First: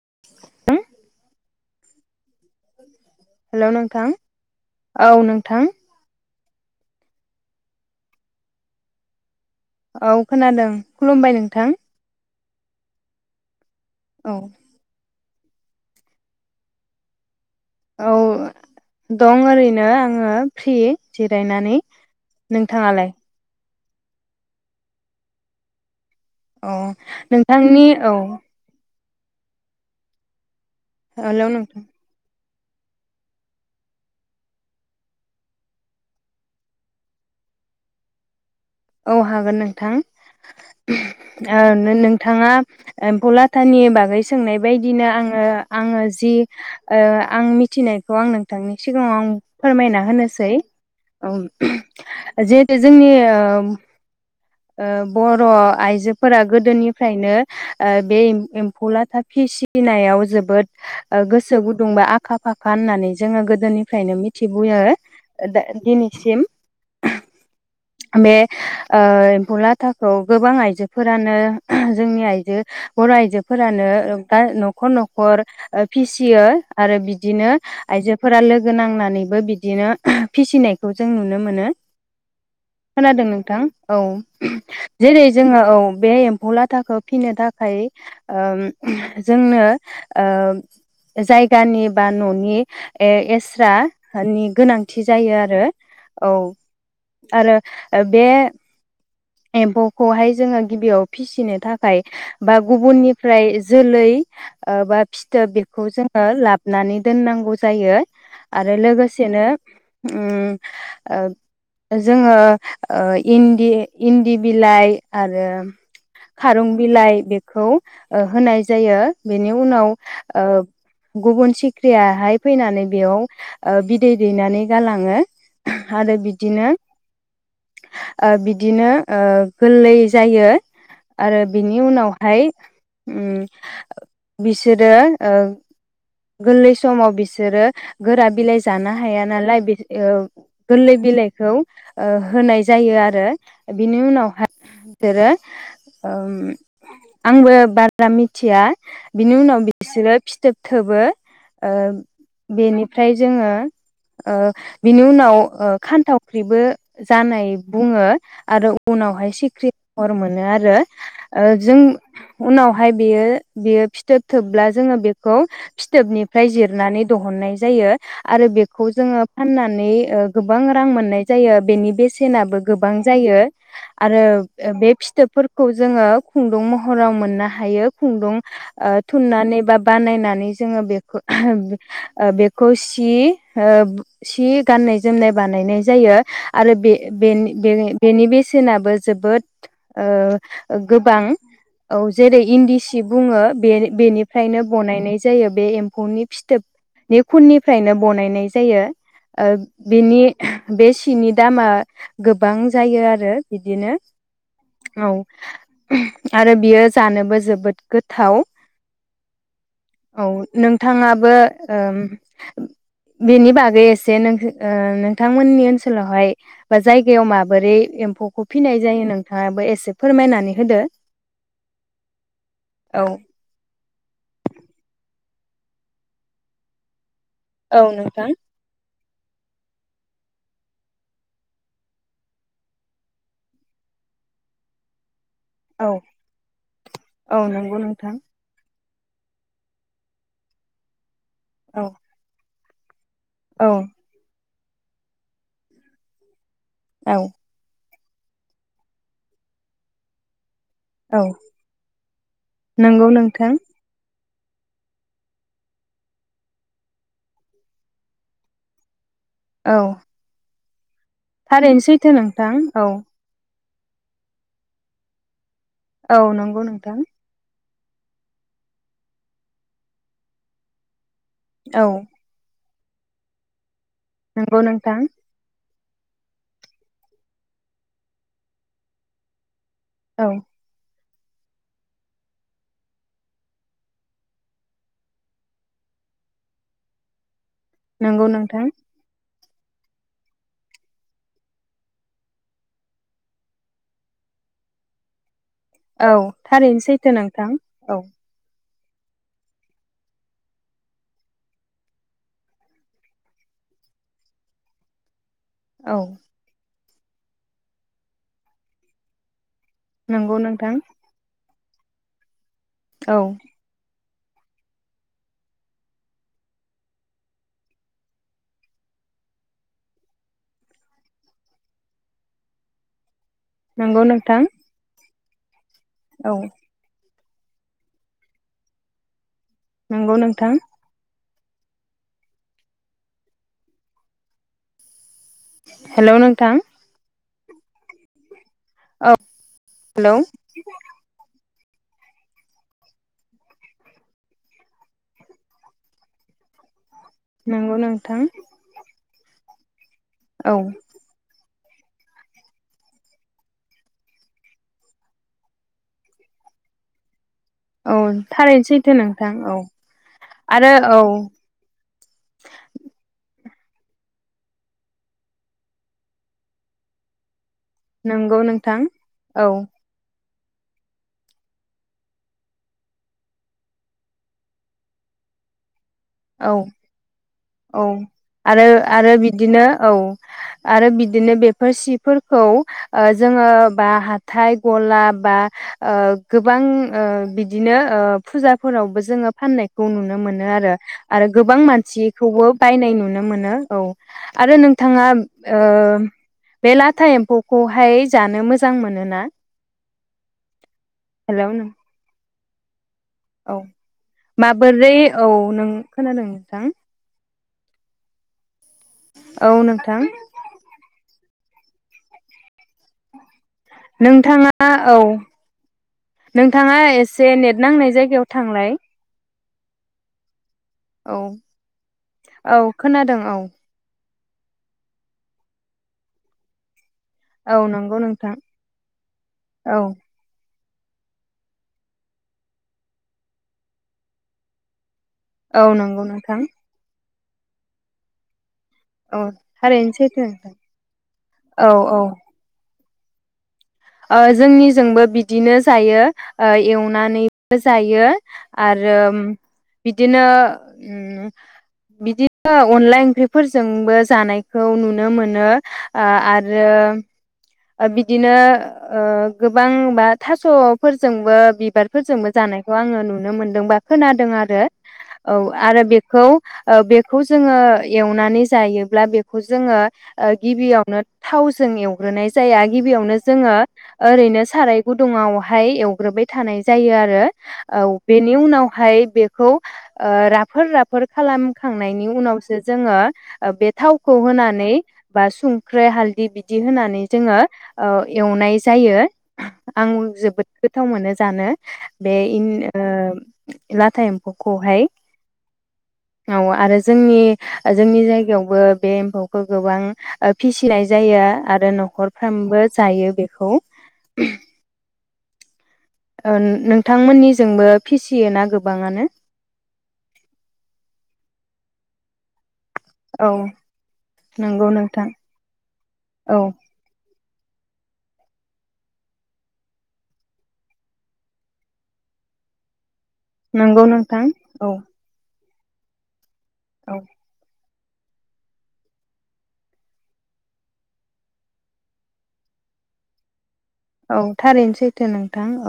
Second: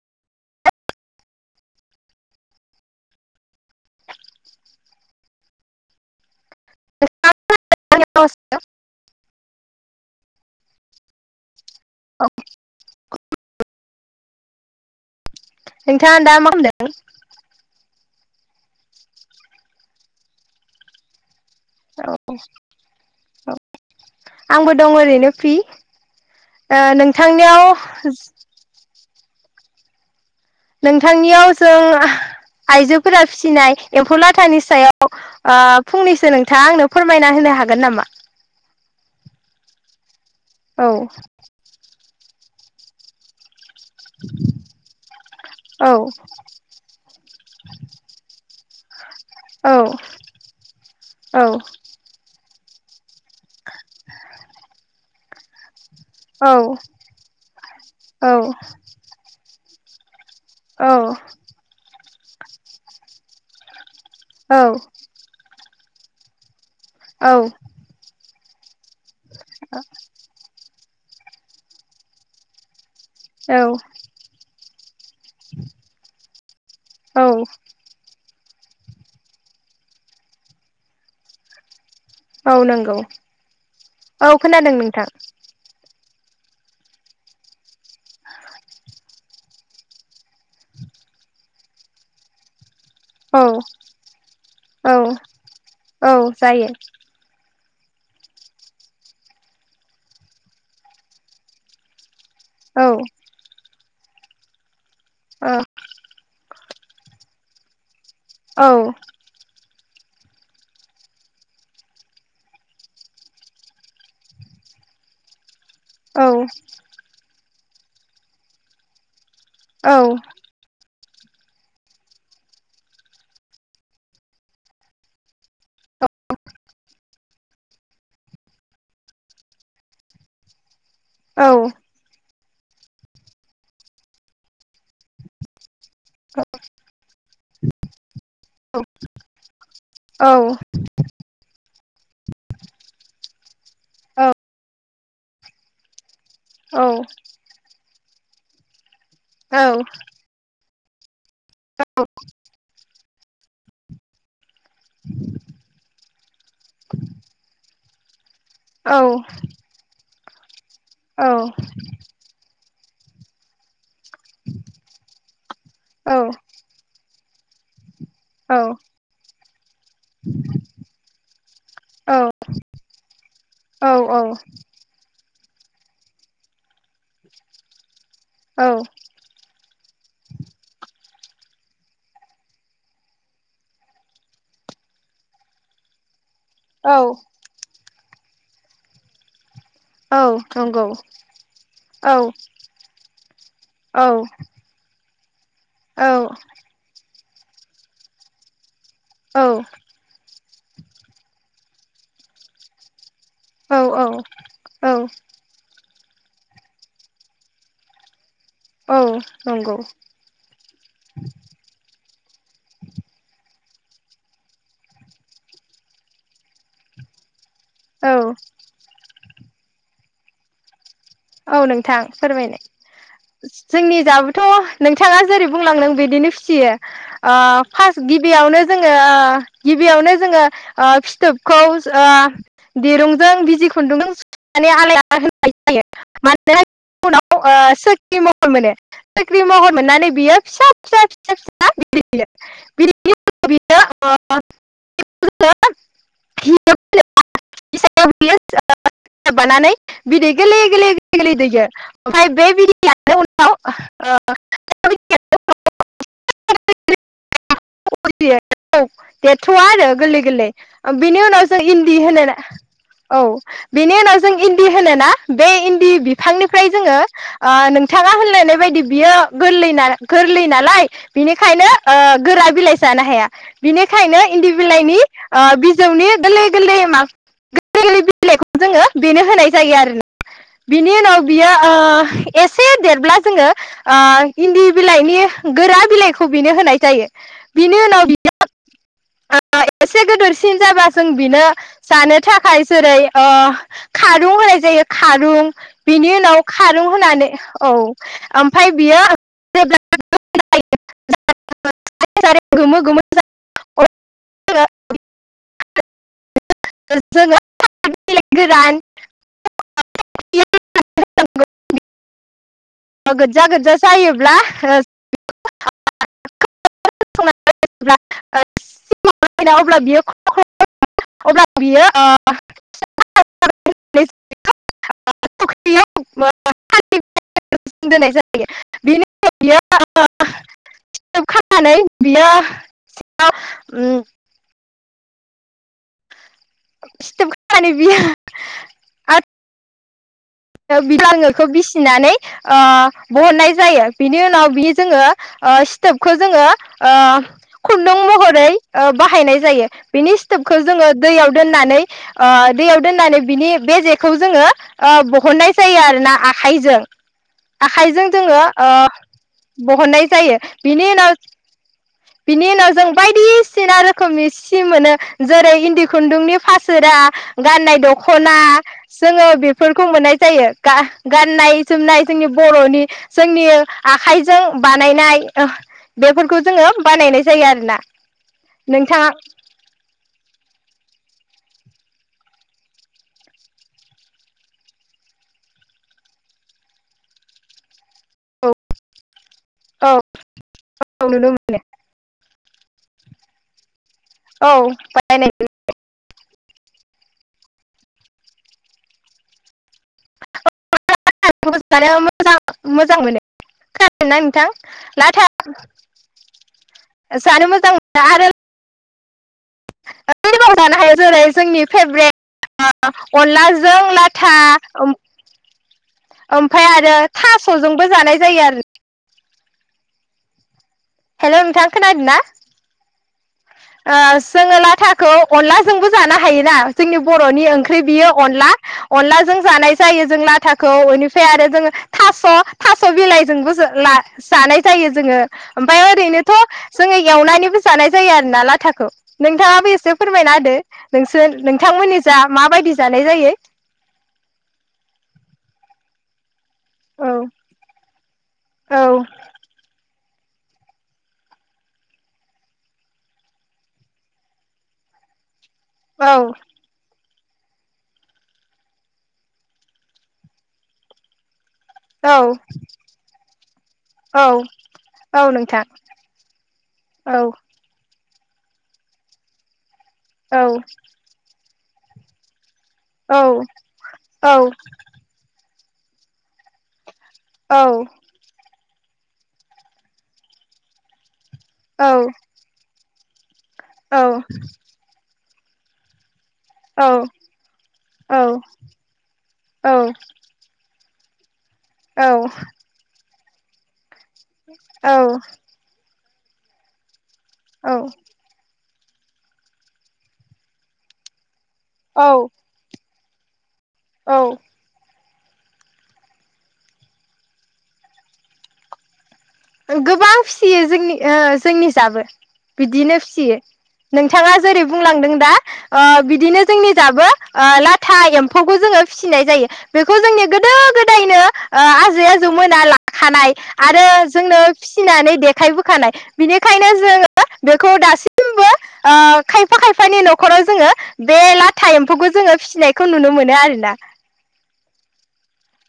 [unintelligible] Hello नोंथां औ नोंथां। [unintelligible] औ खोनादों खुलुमबाय नोंथां। औ। औ। नोंथाङा दा मा खालामदों। औ दं ओरैनो आङो फ्रि जेब [unintelligible] नानै औ नोंथाङालाय औ आंबो दं ओरैनो फ्रि। औ ओ नोंथांनियाव नोंथांनि औ हेलौ नोंथांनियाव नोंथां जों आइजोफोरा फिसिनाय एम्फौ लाथानि सायाव ओ फंनैसो नोंथाङा आंनो फोरमायना होनो हागोन नामा? औ हागोन नोंथां औ ओ नो नोंथाङा एमफौ लाथ थानि बागै सोंनाय बायदिनो आङो औ आङो जि ओ आं मिथिनायखौ आं नोंथांनि सिगाङाव आं औ फोरमायना होनोसै औ जि जोंनि ओ ओ [inaudible] ओ बर' आयजो जो फोरा औ गोदोनिफ्रायनो ओ बे औ एम एम्फौ लाथा फिसि फिनायाव जोब बोद औ ओ गोसो गुदुंबा आखा फाखा होननानै जोङो गोदोनि फ्रायनो मिथिबुयो दा दिनिसिम औ। बे ओ लाथाखौ गोबां आइजोफोरानो जोंनि आइजो बर' औ आइजोफोरानो ओ बा न खर ओ फिसियो आरो औ बिदिनो आइजो फोरा लोगो नांनानैबो बिदिनो फिसिनायखौ जों नुनो मोनो। औ नंगौ खोनादों नोंथां औ। खोनादों नोंथां। जेरै जोङो औ बे एम्फौ लाथाखौ फिनो थाखाय ओम जोंनो ओ जायगानि बा न'नि ए औ एस्रानि औ गोनांथि जायो आरो औ आरो ओ बे एम्फौखौहाय जोङो गिबियाव फिसिनो थाखाय बा औ गुबुननिफ्राय जोलै आ बा औ फिथोब बेखौ जोङो लाब नानै दोननांगौ जायो औ आरो लोगोसेनो ओम ओ जोङो ओ इन्दि इन्दि बिलाइ आरो खारुं बिलाइ बे खौ होनाय जायो बेनि उनाव ओब गुबुन सिख्रियाहाय फैनानै बेयाव बिदै दैनानै गालाङो आरो बिदिनो आ बिदि बिदिनो गोरलै जायो आरो बिनि उनाव फ्राय ओम बिसोरो ओ गोरलै समाव बेसे देरो गोरा बिलाइ जानो हाया नालाय बे औ गोरलै बिलाइखौ ओ होनाय जायो आरो बिनि औ उनावहाय जेरै ओम औ आंबो बारा रा मिथिया बिनि औ उनाव बिसोरो फिथोब थोबो ओ बेनि ओमफ्राय जोङो ओ बिनि उनाव ओ खान्थावख्रिबो जानाय बुङो आरो उनावहाय सिख्रि महर मोनो आरो औ ओ जों उनाव फाय बियो बियो फिथ फिथोब थोबब्ला जोङो बेखौ औ फिथोबनिफ्राय जिरनानै दहननाय जायो। आरो बेखौ जोङो फाननानै ओ गोबां रां मोननाय जायो बेनि बेसेनाबो गोब बां जायो औ आरो फिथोबफोरखौ जोङो खुन्दुं महराव मोननो हायो। खुन्दुं ओ थुननानै बा बानायनानै जोङो बेखौ ऐ बेखौ सि ओ सि गाननाय जोमनाय बानायनाय जायो। आरो बे औ बेनि बे बेनि बेसेनाबो जोबोद औ ओ नंगौ गोबां औ जेरै इन्दि सि बुङो बे औ बेनिफ्रायनो बनायनाय जायो बे औ एम्फौनि फिथोबनि खुननिफ्रायनो बनायनाय जायो। ओ बिनि बे सिनि दामा गोबां जायो आरो । औ बिदिनो औ आरो बियो जानोबो जोबोद गोथाव। औ नंगौ औ नोंथाङाबो बेनि बागै एसे ओ नोंथांमोननि ओनसोलावहाय जाय गायाव मा बोरै औ एम्फौखौ फिनाय जायो नों नोंथाङाबो एसे फोरमायनानै होदो। औ नोंथां औ फोरमायनाय जोंनि दाबोथ' नोंथाङा जेरै बुंलांदों बिदिनो फिसियो ओ औ फार्स्ट गिबियावनो जोङो गिबियावनो जोङो ओ फिथोबखौ ओ दिरुंजों बिजि खुन्दुंजों सुनानै आलाय होनो हायो [unintelligible] नंगौ नोंथां साख्रि महर मोननानै बियो फिसा फिसा औ [unintelligible] औ [inaudible] औ [unintelligible] बानानै बिदै गोलै औ गोदै दैयो ओमफ्राय बे नंगौ बिदैयानो उनाव नोंथां ओ [inaudible] [unintelligible] देरथ'आ औ आरो गोरलै गोरलै बिनि उनावसो थारैनो इन्दि सैथो होनो ना नोंथां औ बिनि उनाव जों इन्दि होनो ना बे इन्दि औ नंगौ बिफांनिफ्राय जोङो नोंथां ओ बिथाङा होनलायनाय बायदि बियो गोरलै गोरलै नालाय बिनिखायनो औ ओ गोरा बिलाइ जानो हाया बिनि बेखायनो इन्दि नंगौ बिलाइनि नोंथां ओ नि गोरलै गोरलै म गोरलै गोरलै बिलाइखौ जोङो बेनो होनाय जाय आरो औ बिनि उनाव बियो ओ एसे देरब्ला जोङो ओ इन्दि बिलाइनि गोरा बिलाइ खौ बेनो होनाय जायो नंगौ नोंथां [unintelligible] आ एसे गिदोरसिन जाबा जों बेनो जानो थाखाय जेरै ओ खारुं होनाय जायो खारुं बिनि औ उनाव थारैनो खारुं सैथो होनानै नोंथां औ ओम ओमफ्राय बियो जेब्ला [unintelligible] [unintelligible] गोमो गोमो [unintelligible] औ [unintelligible] बिलाय गोरान नंगौ नोंथां औ [unintelligible] गोज्जा गोज्जा जायो [unintelligible] [unintelligible] अब्ला बियो अब्ला बियो [unintelligible] नंगौ नोंथां फुख्रियाव औ [unintelligible] बेनि उनाव बियो नंगौ नोंथां [unintelligible] [unintelligible] बियो सि उम [unintelligible] हेल' नों फिथोब हानि बि औ हेलौ बि लाङोखौ बिसिनानै ओ बहननाय जायो बिनि उनाव बि जोङो ओ सिथोबखौ जोङो ओ नंगौ खुन्दुं नोंथां महरै बाहायनाय ओ जायो । बिनि औ स्टोबखौ जोङो दैयाव दोननाय नै ओ दैआव दोननानै बिनि बे जेखु जोङो ओ हरनाय जायो आरो ना आखाइजों। औ आखाइजों जोङो थारैनो ओ सैथो नोंथां औ बहननाय जायो आरो बिनि औ उनाव बिनि उनाव जों बायदिसिना रोखोमनि सि मोनो जेरै इन्दि खुन्दुंनि फासोरा गाननाय दख'ना नंगौ नोंथां जोङो औ बेफोरखौ मोननाय जायो गाननाय जोमनाय जोंनि बर'नि जोंनि आखाइजों बानायनाय ओ बेफोरखौ औ जोङो बानायनाय जायो आरोना औ आरो नोंथाङा आरो बिदिनो औ। आरो बिदिनो बेफोर सिफोरखौ ओ जोङो बा हाथाय गला बा ओ गोबां बिदिनो फुजाफोरावबो जोङो फाननायखौ औ नुनो मोनो आरो। औ आरो नुनो गोबां मानसिखौबो बायनाय नुनो मोनो औ। मोनो औ आरो नोंथाङा बायनायखौबो ओ बे लाथा एम्फौखौहाय। जानो मोजां मोनोना? [unintelligible] हेलौ नों मोजां मोन मोजां मोनो औ खोनादोंना नोंथां माबोरै औ लाथा नों खोनादों नोंथां जानो मो औ नोंथां। लाव जानो हायो जेरै जोंनि फेभरेट अनला नोंथाङा औ ओमफ्राय नोंथाङा आरो एसे नेट थास'जोंबो नांनाय जानाय जायगायाव जायो आरो थांलाय। औ हेल' नोंथां खोनादों ना? औ खोनादों औ जोङो लाथाखौ अनलाजोंबो जानो हायोना? जोंनि बर'नि औ ओंख्रि नंगौ बियो नोंथां अनला अनलाजों जानाय औ जायो जों लाथाख खौ बेनिफ्राय आरो जोङो थास थास' बिलाइजोंबो ला जानाय जायो। जोङो औ ओमफ्राय नंगौ ओरैनोथ' नोंथां जो एवनानैबो जानाय जायो आरोना लाथा औ नोंथाङाबो थारैनो एसे सैथो फोरमायना नोंथां होदो नोंसोर औ नोंथांमोननि औ जा माबायदि? जानाय जायो। ओ जोंनिजोंबो बिदिनो जायो। औ एवनानैबो जायो औ आरो बिदिनो ओ बिदिनो अनला ओंख्रिफोरजोंबो जानायखौ नुनो मोनो। औ ओ आरो ओ बिदिनो ओ गोबांबा थास'फोरजोंबो औ बिबारफोरजोंबो जानायखौ आङो नुनो मोनदों बा औ खोनादों आरो औ आरो बेखौ ओ औ बेखौ जोङो एवनानै जायोब्ला बेखौ जोङो ओ औ गिबियावनो थाव जों एवग्रोनाय ज जाया गिबियावनो औ जोङो औ ओरैनो साराय गुदुङाव ओमफाय एवग्रोबाय थानाय जायो आरो ओ औ बेनि उनाव ओमफाय बेखौ ओ राफोर राफोर खालामखांनायनि उनावसो जोङो ओ बे औ थावखौ होनानै बा संख्रै हालदि बिद दि औ होनानै जोङो ओ औ एवनाय जायो आं औ जोबोद गोद गोथाव मोनो जानो। औ बे इन ओ लाद थाएम्फौखौहाय औ औ आरो जोंनि ओ औ जोंनि जायगायावबो बे एम्फौखौ गोबां ओ फिसिनाय जाया आरो न औ न'खरफ्रामबो जायो। बेखौ औ। नोंथांमोननिजोंबो फिसियो ना गोबाङानो। गोबां फिसियो जोंनि ओ जोंनि जाबो बिदिनो औ फिसियो नोंथाङा जेरै नंगौ नोंथां। बुंलांदों दा ओ औ बिदिनो जोंनि दाबो ओ लाथा एम्फौखौ जोङो फिसिनाय जायो बेखौ जोंनि गोदो गोदायनो ओ आजै आजौ मोना ला खानाय नंगौ आरो नोंथां जोंनो औ। फिसिनानै दे थायबो खानाय औ खौ दासिमबो ओ खायफा खायफानि न'खराव जोङो बे लाथा एम्फौखौ जोङो फिसिनायखौ नुनो मोनो आरोना औ थारैनो सै थो नों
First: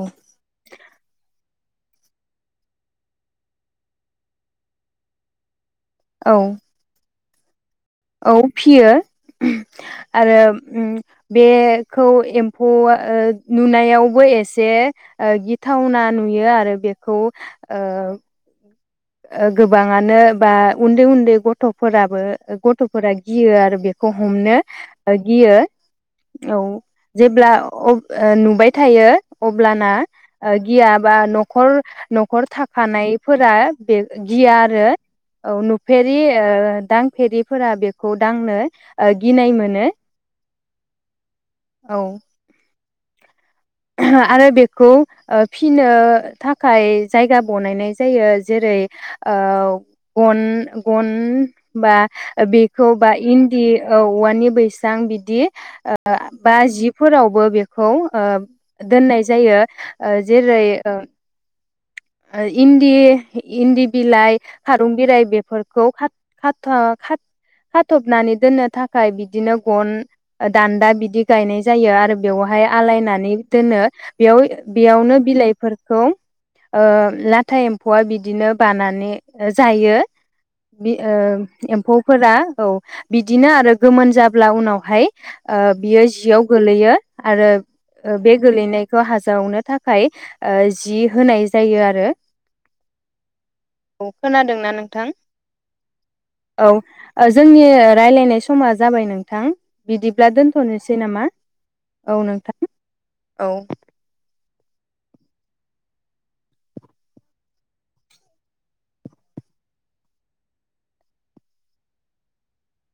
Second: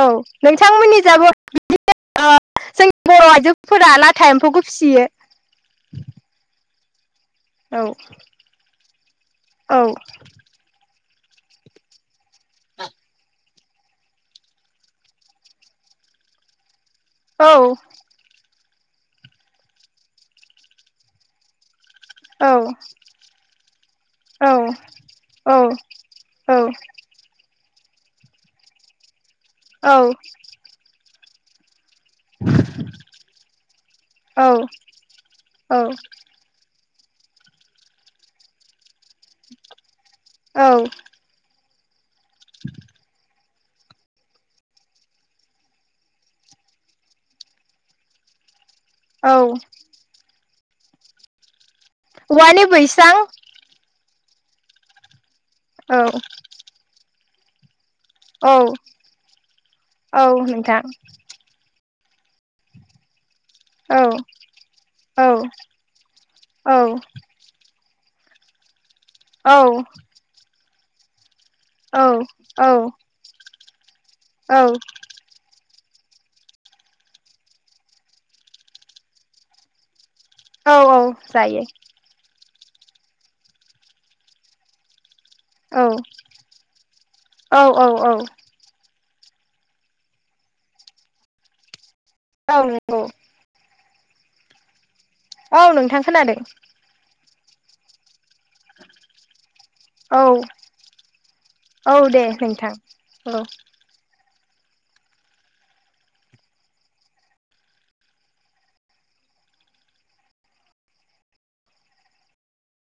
औ नोंथांमोननि जाबो बिदिनो ओ जोंनि बर' आइजोफोरा लाथा एम्फौखौ फिसियो औ औ फियो औ आरो उम बे खौ एम्फौआ ओ नुनायावबो एसे गिथावना नुयो आरो बे खौ औ ओ गोबाङानो बा उन्दै उन्दै गथ' फोराबो औ गथ'फोरा गियो आरो बेखौ औ हमनो गियो औ औ जेब्ला औ नुबाय थायो अब्लाना गिया बा नख खर न'खर थाखानायफोरा बे औ गिया आरो औ नुफेरि ओ दांफेरिफोरा बेखौ दांनो गिनाय मोनो औ औ आरो बेखौ फिनो थाखाय जायगा बनायनाय जायो जेरै ओ गन गन बा औवानि बेखौ बैसां बा इन्दि औ औवानि बैसां बिदि ओ औ बा जिफोराव बो बे खौ ओ औ दोननाय जायो ओ औ जेरै नोंथां ओ ओ इनदि इन्दि औ बिलाइ खारं बिलाइ औ बेफोरखौ खा औ खाथा' खाथ खाथबनानै दोननो थाख खाय बिदिनो गन ओद दान्दा बिदि गायनाय जायो औ आरो बेवहाय औ आलायनानै दोनो बेयाव बेयावनो बिलाइफोर [unintelligible] ओ लाथा एम्फौआ बिदिनो बानानै जायो। औ बि ओ जायो एम्फौफोरा औ बिदिनो आरो गोमोन जाब्ला उनावहाय। ओ औ बियो जियाव गोलैयो आरो औ औ औ बे गोलैनाय खौ हाजावनो थाखाय ओ जि होनाय जायो आरो औ नोंगौ। औ खोनादोंना नोंथां? औ नोंथां खोनादों। औ ओ जोंनि रायलायनाय समा जाबाय नोंथां। औ बिदिब्ला दोन्थ'नोसै नामा औ नोंथां औ